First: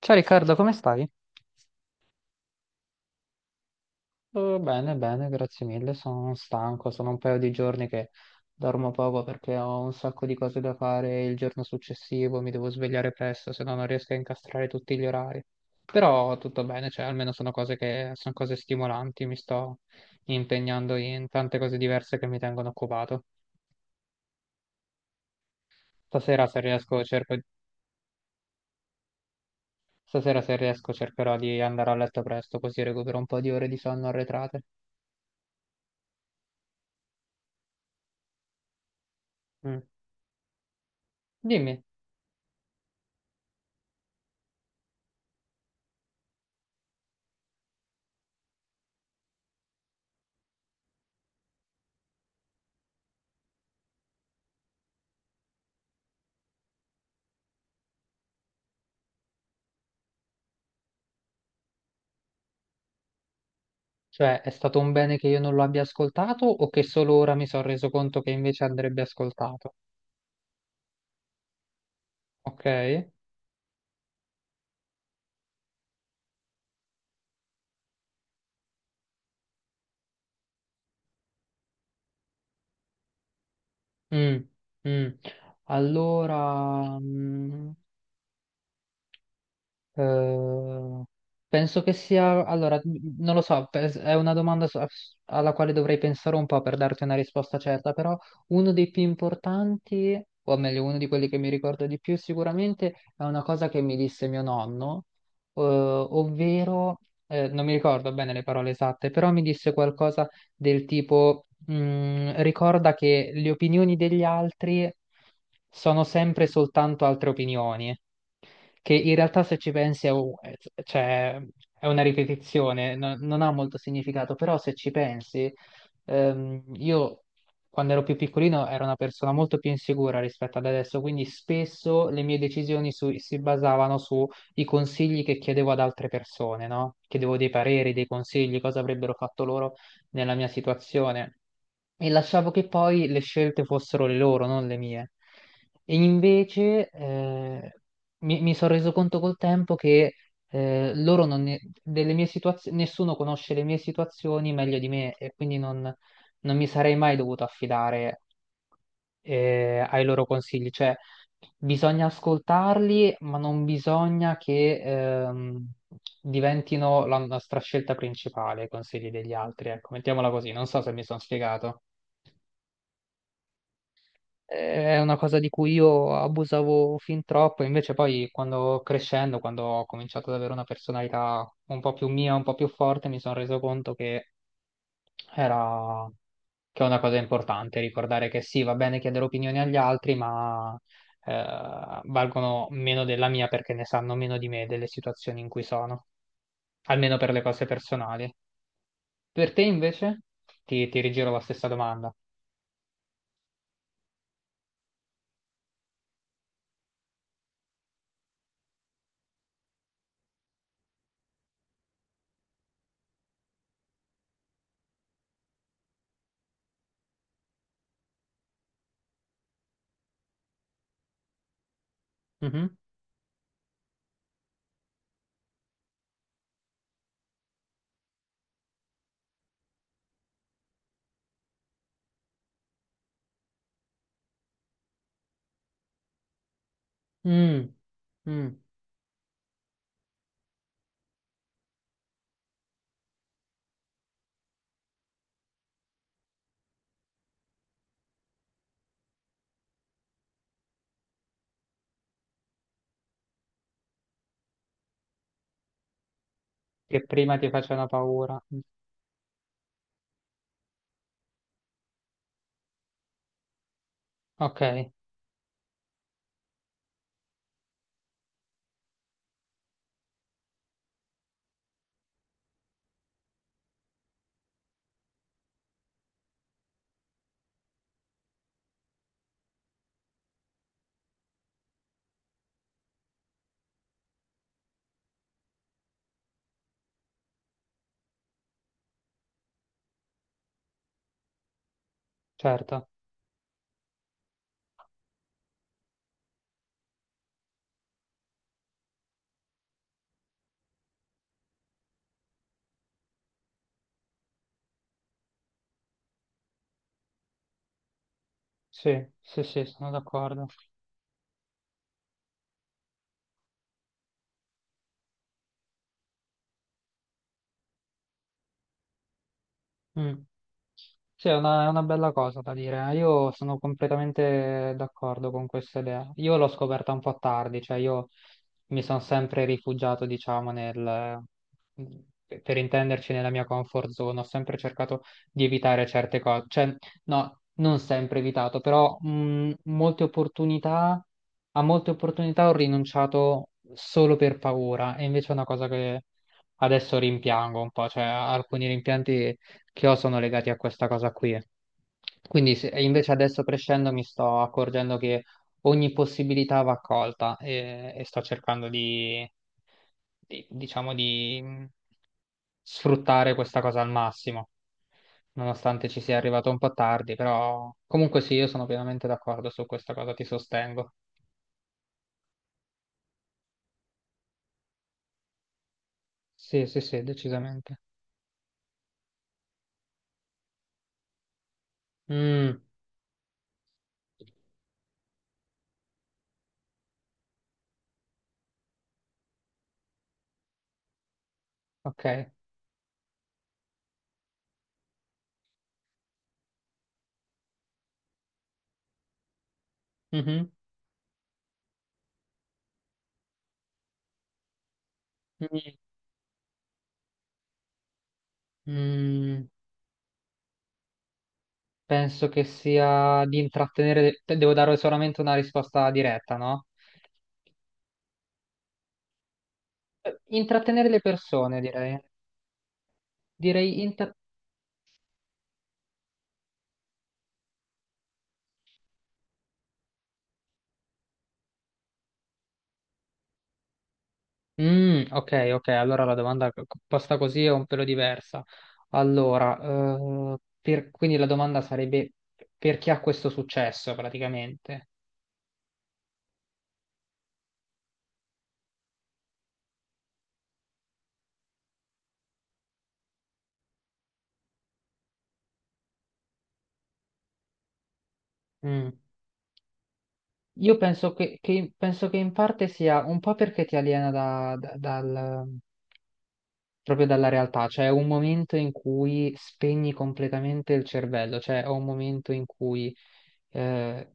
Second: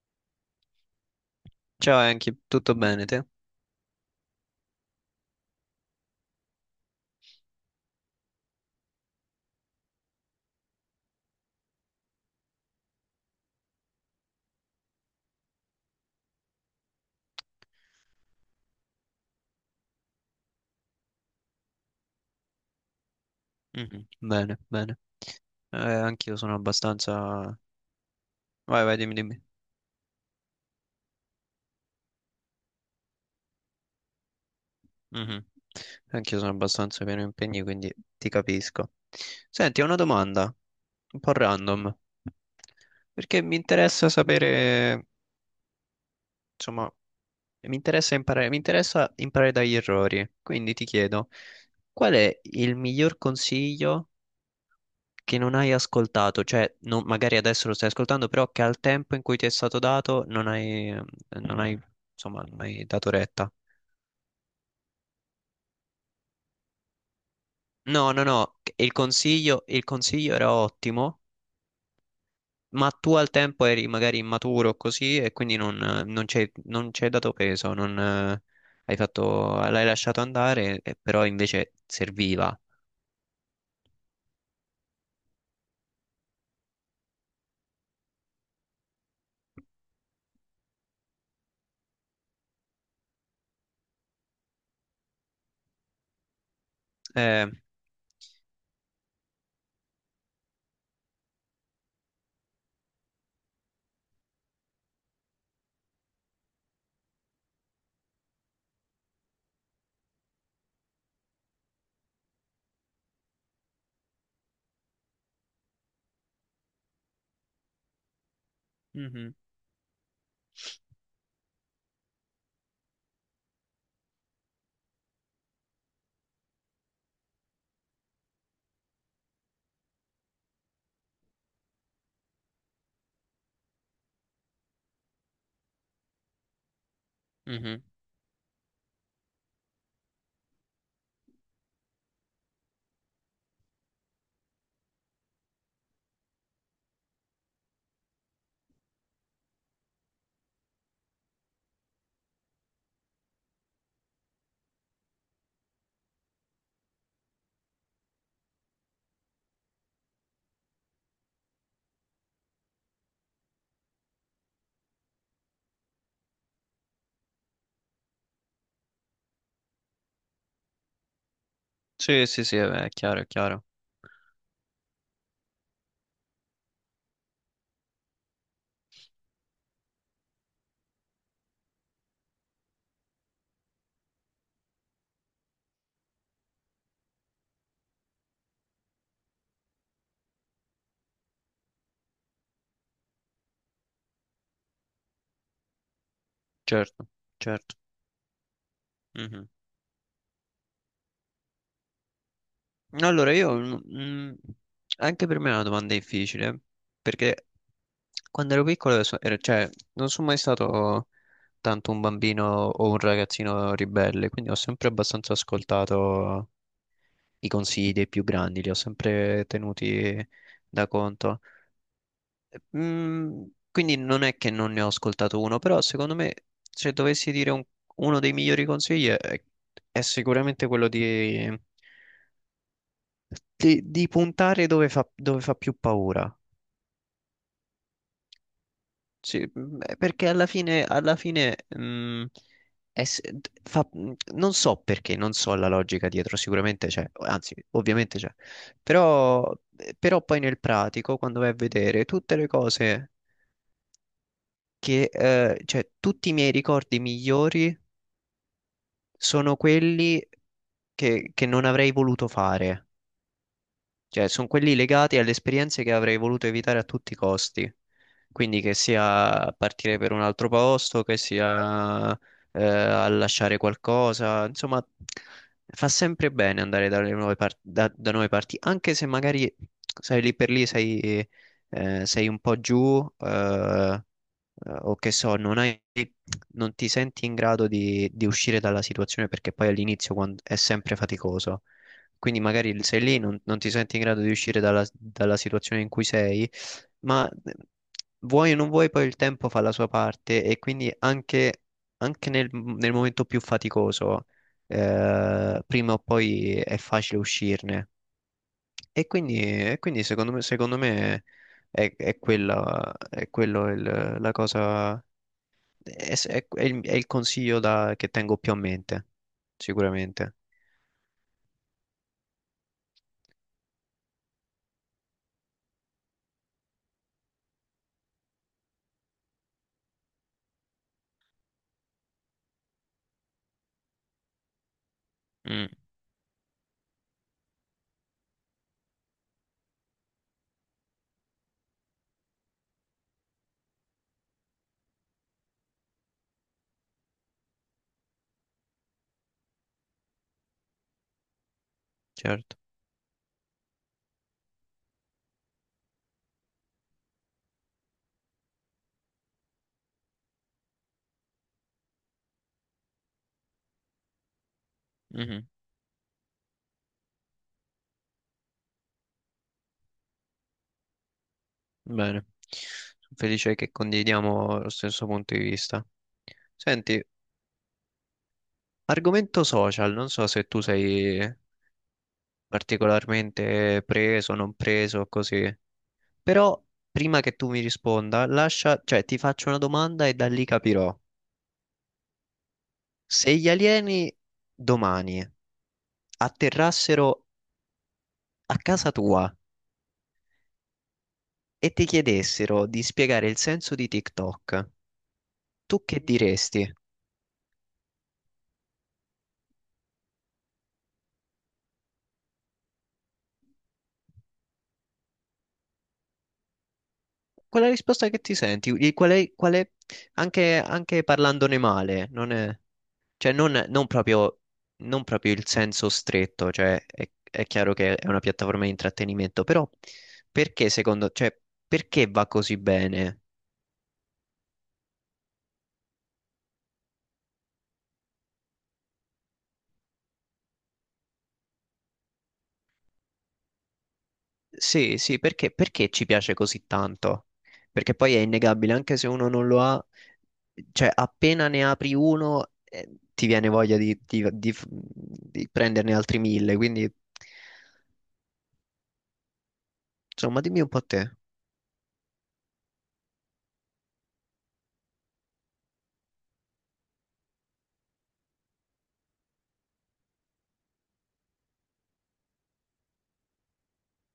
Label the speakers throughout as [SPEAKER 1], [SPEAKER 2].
[SPEAKER 1] Ciao Riccardo, come stai?
[SPEAKER 2] Ciao Enki, tutto bene te?
[SPEAKER 1] Bene, bene, grazie mille. Sono stanco, sono un paio di giorni che dormo poco perché ho un sacco di cose da fare il giorno successivo, mi devo svegliare presto, se no non riesco a incastrare tutti gli orari. Però tutto bene, cioè almeno sono cose stimolanti, mi sto impegnando in tante cose diverse che mi tengono occupato.
[SPEAKER 2] Mhm. Bene, bene. Anch'io
[SPEAKER 1] Stasera
[SPEAKER 2] sono
[SPEAKER 1] se riesco, cerco-
[SPEAKER 2] abbastanza... Vai, vai, dimmi.
[SPEAKER 1] stasera, se riesco cercherò di andare a letto presto, così recupero un po' di ore di sonno arretrate.
[SPEAKER 2] Mhm. Anch'io sono abbastanza pieno di impegni, quindi ti capisco. Senti,
[SPEAKER 1] Mm.
[SPEAKER 2] ho una domanda, un po'
[SPEAKER 1] Dimmi.
[SPEAKER 2] random, perché mi interessa sapere, insomma, mi interessa imparare dagli errori. Quindi ti chiedo, qual è il miglior consiglio che non hai ascoltato, cioè non- magari adesso lo stai ascoltando, però che al tempo in cui ti è stato dato non hai, non hai, insomma, non hai dato retta.
[SPEAKER 1] Cioè, è stato un bene che io non lo abbia ascoltato o che solo ora mi sono reso
[SPEAKER 2] No,
[SPEAKER 1] conto
[SPEAKER 2] no,
[SPEAKER 1] che
[SPEAKER 2] no,
[SPEAKER 1] invece
[SPEAKER 2] il
[SPEAKER 1] andrebbe ascoltato?
[SPEAKER 2] consiglio era ottimo,
[SPEAKER 1] Ok?
[SPEAKER 2] ma tu al tempo eri magari immaturo così e non ci hai dato peso, non, hai fatto, l'hai lasciato andare, però invece serviva.
[SPEAKER 1] Mm, mm. Allora, mm, Eh, penso che sia, non lo so, è una domanda alla quale dovrei pensare un po' per darti una
[SPEAKER 2] Eh,
[SPEAKER 1] risposta certa, però uno dei più importanti, o meglio, uno di quelli che mi ricordo di più sicuramente, è una cosa che mi disse mio nonno, ovvero, non mi ricordo bene le parole esatte, però mi disse qualcosa del tipo, ricorda che le opinioni degli altri sono sempre soltanto altre opinioni che in
[SPEAKER 2] mhm,
[SPEAKER 1] realtà se ci pensi cioè, è una ripetizione, non ha molto significato, però se ci pensi, io quando ero più piccolino ero una persona molto più insicura rispetto ad adesso, quindi spesso le mie decisioni si basavano sui consigli che chiedevo ad altre persone, no? Chiedevo dei
[SPEAKER 2] mhm.
[SPEAKER 1] pareri, dei consigli, cosa avrebbero fatto loro nella mia situazione e lasciavo che poi le scelte fossero le loro, non le mie. E invece mi sono reso conto col tempo che loro non ne- delle mie situazioni, nessuno conosce le mie situazioni meglio di me e quindi non mi sarei mai dovuto affidare ai loro consigli. Cioè, bisogna ascoltarli, ma non bisogna che diventino la nostra scelta principale, i consigli degli altri. Ecco, mettiamola così, non so se mi sono spiegato.
[SPEAKER 2] Sì, sì, sì, è chiaro,
[SPEAKER 1] È una cosa di cui io abusavo fin troppo, invece poi quando crescendo, quando ho cominciato ad avere una personalità un po' più mia, un po' più forte, mi sono reso conto era che è una cosa importante, ricordare che sì, va bene chiedere opinioni agli altri, ma valgono meno della mia perché ne sanno meno di me delle situazioni in cui sono,
[SPEAKER 2] certo,
[SPEAKER 1] almeno per le cose
[SPEAKER 2] certo.
[SPEAKER 1] personali.
[SPEAKER 2] Mhm.
[SPEAKER 1] Per te invece? Ti rigiro la stessa domanda.
[SPEAKER 2] Allora, anche per me è una domanda difficile, perché quando ero piccolo, cioè, non sono mai stato tanto un bambino o un ragazzino ribelle, quindi ho sempre abbastanza ascoltato i consigli dei più grandi, li ho sempre tenuti da conto.
[SPEAKER 1] Mhm.
[SPEAKER 2] Mm, quindi non è che non ne ho ascoltato uno, però secondo me se dovessi dire un- uno dei migliori consigli è sicuramente quello di puntare dove fa più paura.
[SPEAKER 1] Mm. Mm.
[SPEAKER 2] Sì, perché alla fine mm, è s- d- fa- mm, non so perché, non so la logica dietro, sicuramente c'è, anzi, ovviamente c'è, però, però poi nel pratico, quando vai a vedere tutte le cose cioè tutti i miei ricordi
[SPEAKER 1] Che prima ti
[SPEAKER 2] migliori
[SPEAKER 1] facevano paura.
[SPEAKER 2] sono quelli che non avrei voluto fare. Cioè, sono
[SPEAKER 1] Ok,
[SPEAKER 2] quelli legati alle esperienze che avrei voluto evitare a tutti i costi. Quindi che sia partire per un altro posto, che sia a lasciare qualcosa, insomma, fa sempre bene andare dalle nuove par- da, da nuove parti, anche se magari sai lì per lì sei un po' giù, o che so, non hai, non ti senti in grado di uscire dalla situazione perché poi all'inizio è sempre faticoso. Quindi magari
[SPEAKER 1] certo.
[SPEAKER 2] sei lì, non ti senti in grado di uscire dalla situazione in cui sei, ma vuoi o non vuoi, poi il tempo fa la sua parte e quindi anche nel momento più faticoso, prima o poi è facile uscirne.
[SPEAKER 1] Sì, sì, sì,
[SPEAKER 2] E
[SPEAKER 1] sono
[SPEAKER 2] quindi
[SPEAKER 1] d'accordo.
[SPEAKER 2] secondo me è quello la cosa, è, è è il consiglio che tengo più a mente,
[SPEAKER 1] Mm.
[SPEAKER 2] sicuramente.
[SPEAKER 1] Sì, è una bella cosa da dire. Eh. Io sono completamente d'accordo con questa idea. Io l'ho scoperta un po' tardi, cioè io mi sono sempre rifugiato, diciamo, mhmm, per intenderci, nella mia comfort zone. Ho sempre cercato di
[SPEAKER 2] Mm,
[SPEAKER 1] evitare certe cose. Cioè, no, non sempre evitato, però molte a molte opportunità ho rinunciato solo per paura. E invece è una cosa che adesso rimpiango un po', cioè alcuni rimpianti che ho sono legati a questa cosa qui.
[SPEAKER 2] certo.
[SPEAKER 1] E invece adesso crescendo mi sto accorgendo che ogni possibilità va accolta e sto cercando di diciamo, di sfruttare questa cosa al massimo,
[SPEAKER 2] Mhm.
[SPEAKER 1] nonostante ci sia arrivato un po' tardi, però comunque sì, io sono pienamente d'accordo su questa cosa, ti sostengo.
[SPEAKER 2] Bene, sono felice che condividiamo lo stesso punto di vista.
[SPEAKER 1] Sì, sì, sì,
[SPEAKER 2] Senti,
[SPEAKER 1] decisamente.
[SPEAKER 2] argomento social, non so se tu sei
[SPEAKER 1] Mm,
[SPEAKER 2] particolarmente preso, non preso, così, però prima che tu mi risponda, lascia, cioè ti faccio una domanda e da lì capirò.
[SPEAKER 1] ok.
[SPEAKER 2] Se gli alieni domani atterrassero a casa tua
[SPEAKER 1] Mhm.
[SPEAKER 2] e ti chiedessero di spiegare il senso di TikTok,
[SPEAKER 1] Mm,
[SPEAKER 2] tu che diresti?
[SPEAKER 1] mm. Penso che sia di intrattenere, devo dare solamente una risposta diretta, no?
[SPEAKER 2] Qual è la risposta che ti senti? Anche,
[SPEAKER 1] Intrattenere le
[SPEAKER 2] anche parlandone
[SPEAKER 1] persone, direi.
[SPEAKER 2] male,
[SPEAKER 1] Direi
[SPEAKER 2] non
[SPEAKER 1] inter...
[SPEAKER 2] proprio, non proprio il senso stretto, è chiaro che è una piattaforma di intrattenimento, però cioè perché va così bene?
[SPEAKER 1] Ok, ok, allora la domanda posta così è un pelo diversa. Allora, quindi la domanda sarebbe per chi ha questo successo praticamente.
[SPEAKER 2] Sì, sì, perché ci piace così tanto? Perché poi è innegabile, anche se uno non lo ha, cioè appena ne apri uno, ti viene voglia di prenderne altri mille, quindi...
[SPEAKER 1] Mm.
[SPEAKER 2] Insomma, dimmi un
[SPEAKER 1] Io
[SPEAKER 2] po' te.
[SPEAKER 1] penso che penso che in parte sia un po' perché ti aliena dal, proprio dalla realtà, cioè è un momento in cui spegni completamente il cervello, cioè è un momento in cui eh,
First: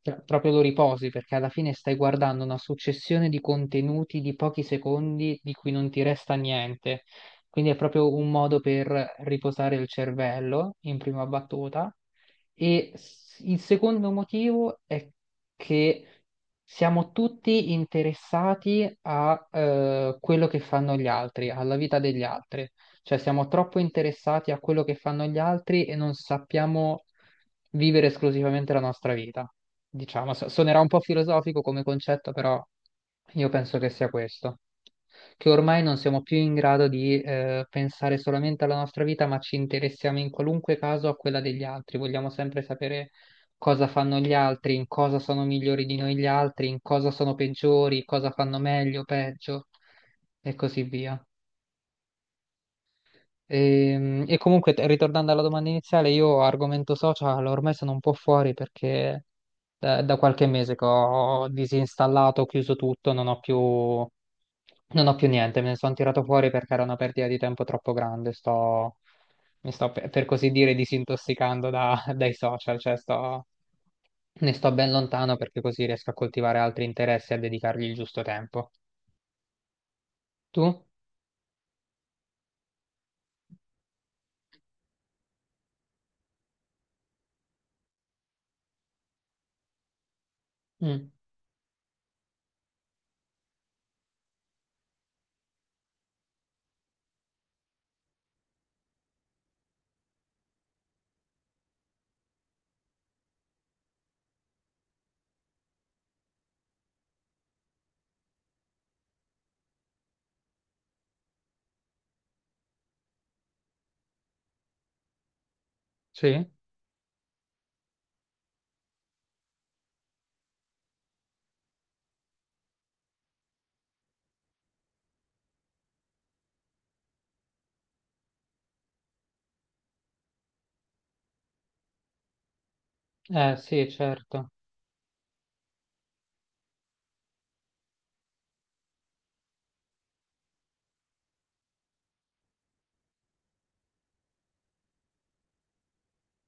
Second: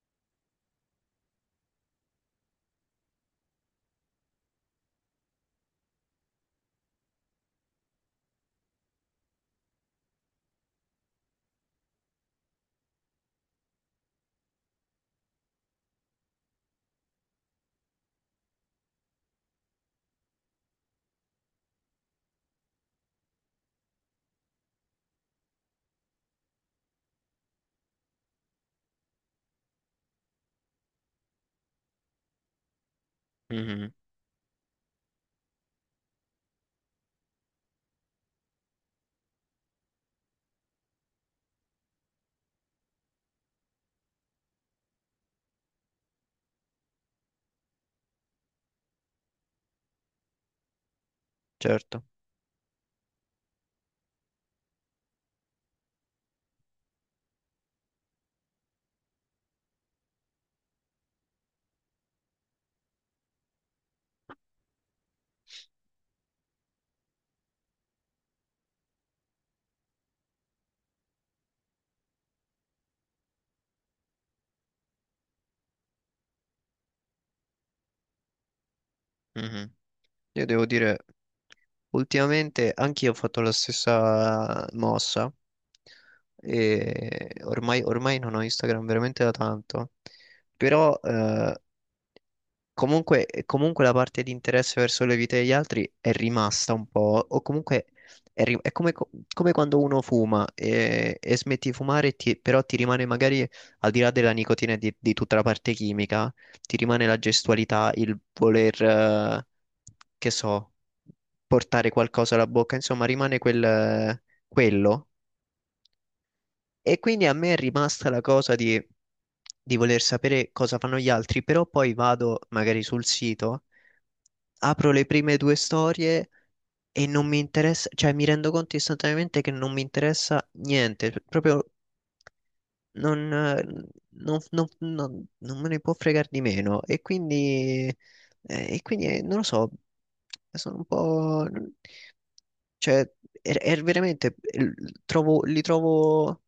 [SPEAKER 1] proprio lo riposi perché alla fine stai guardando una successione di contenuti di pochi secondi di cui non ti resta niente. Quindi è proprio un modo per riposare il cervello in prima battuta. Il secondo motivo è che siamo tutti interessati a quello che fanno gli altri, alla vita degli altri. Cioè siamo troppo interessati a quello che fanno gli altri e non sappiamo vivere esclusivamente la nostra vita. Diciamo, suonerà un po' filosofico come concetto, però io penso che
[SPEAKER 2] Mhm,
[SPEAKER 1] sia questo. Che ormai non siamo più in grado di pensare solamente alla nostra vita, ma ci interessiamo in qualunque caso a quella degli altri. Vogliamo sempre sapere cosa fanno gli altri, in cosa sono migliori di noi gli altri, in cosa sono peggiori, cosa fanno meglio, peggio e così via.
[SPEAKER 2] certo.
[SPEAKER 1] E comunque, ritornando alla domanda iniziale, io argomento social ormai sono un po' fuori perché da qualche mese che ho disinstallato, ho chiuso tutto, non ho più niente, me ne sono tirato fuori perché era una perdita di tempo troppo grande. Mi sto per così dire disintossicando da- dai social, cioè sto, ne sto ben lontano perché così riesco a coltivare altri interessi e a dedicargli il giusto tempo.
[SPEAKER 2] Mhm. Io
[SPEAKER 1] Tu?
[SPEAKER 2] devo dire, ultimamente anch'io ho fatto la stessa mossa e ormai non ho Instagram veramente da tanto, però
[SPEAKER 1] Mm.
[SPEAKER 2] comunque la parte di interesse verso le vite degli altri è rimasta un po', o comunque è come quando uno fuma e smetti di fumare, e però ti rimane magari, al di là della nicotina e di tutta la parte chimica, ti rimane la gestualità, il voler, che so, portare qualcosa alla bocca, insomma, rimane quello.
[SPEAKER 1] Sì?
[SPEAKER 2] E quindi a me è rimasta la cosa di voler sapere cosa fanno gli altri, però poi vado magari sul sito, apro le prime due storie e non mi interessa, cioè mi rendo conto istantaneamente che non mi interessa niente, proprio non,
[SPEAKER 1] Eh sì, certo,
[SPEAKER 2] non me ne può fregare di meno. E quindi non lo so, sono un po'... Cioè, è veramente, li trovo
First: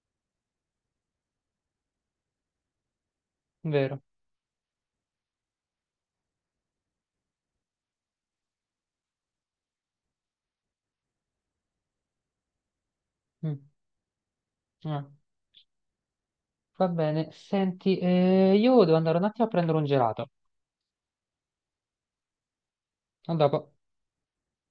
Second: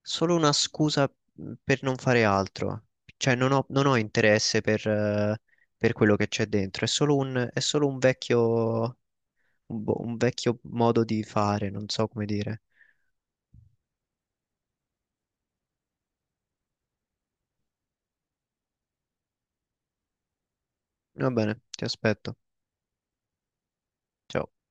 [SPEAKER 2] solo una scusa per non fare altro. Cioè, non ho
[SPEAKER 1] vero.
[SPEAKER 2] interesse per quello che c'è dentro. È solo è solo un un vecchio modo di fare, non so come dire.
[SPEAKER 1] Mm. Ah, va bene, senti, io devo andare un attimo a prendere un gelato.
[SPEAKER 2] Va bene, ti aspetto.
[SPEAKER 1] A dopo.
[SPEAKER 2] Ciao.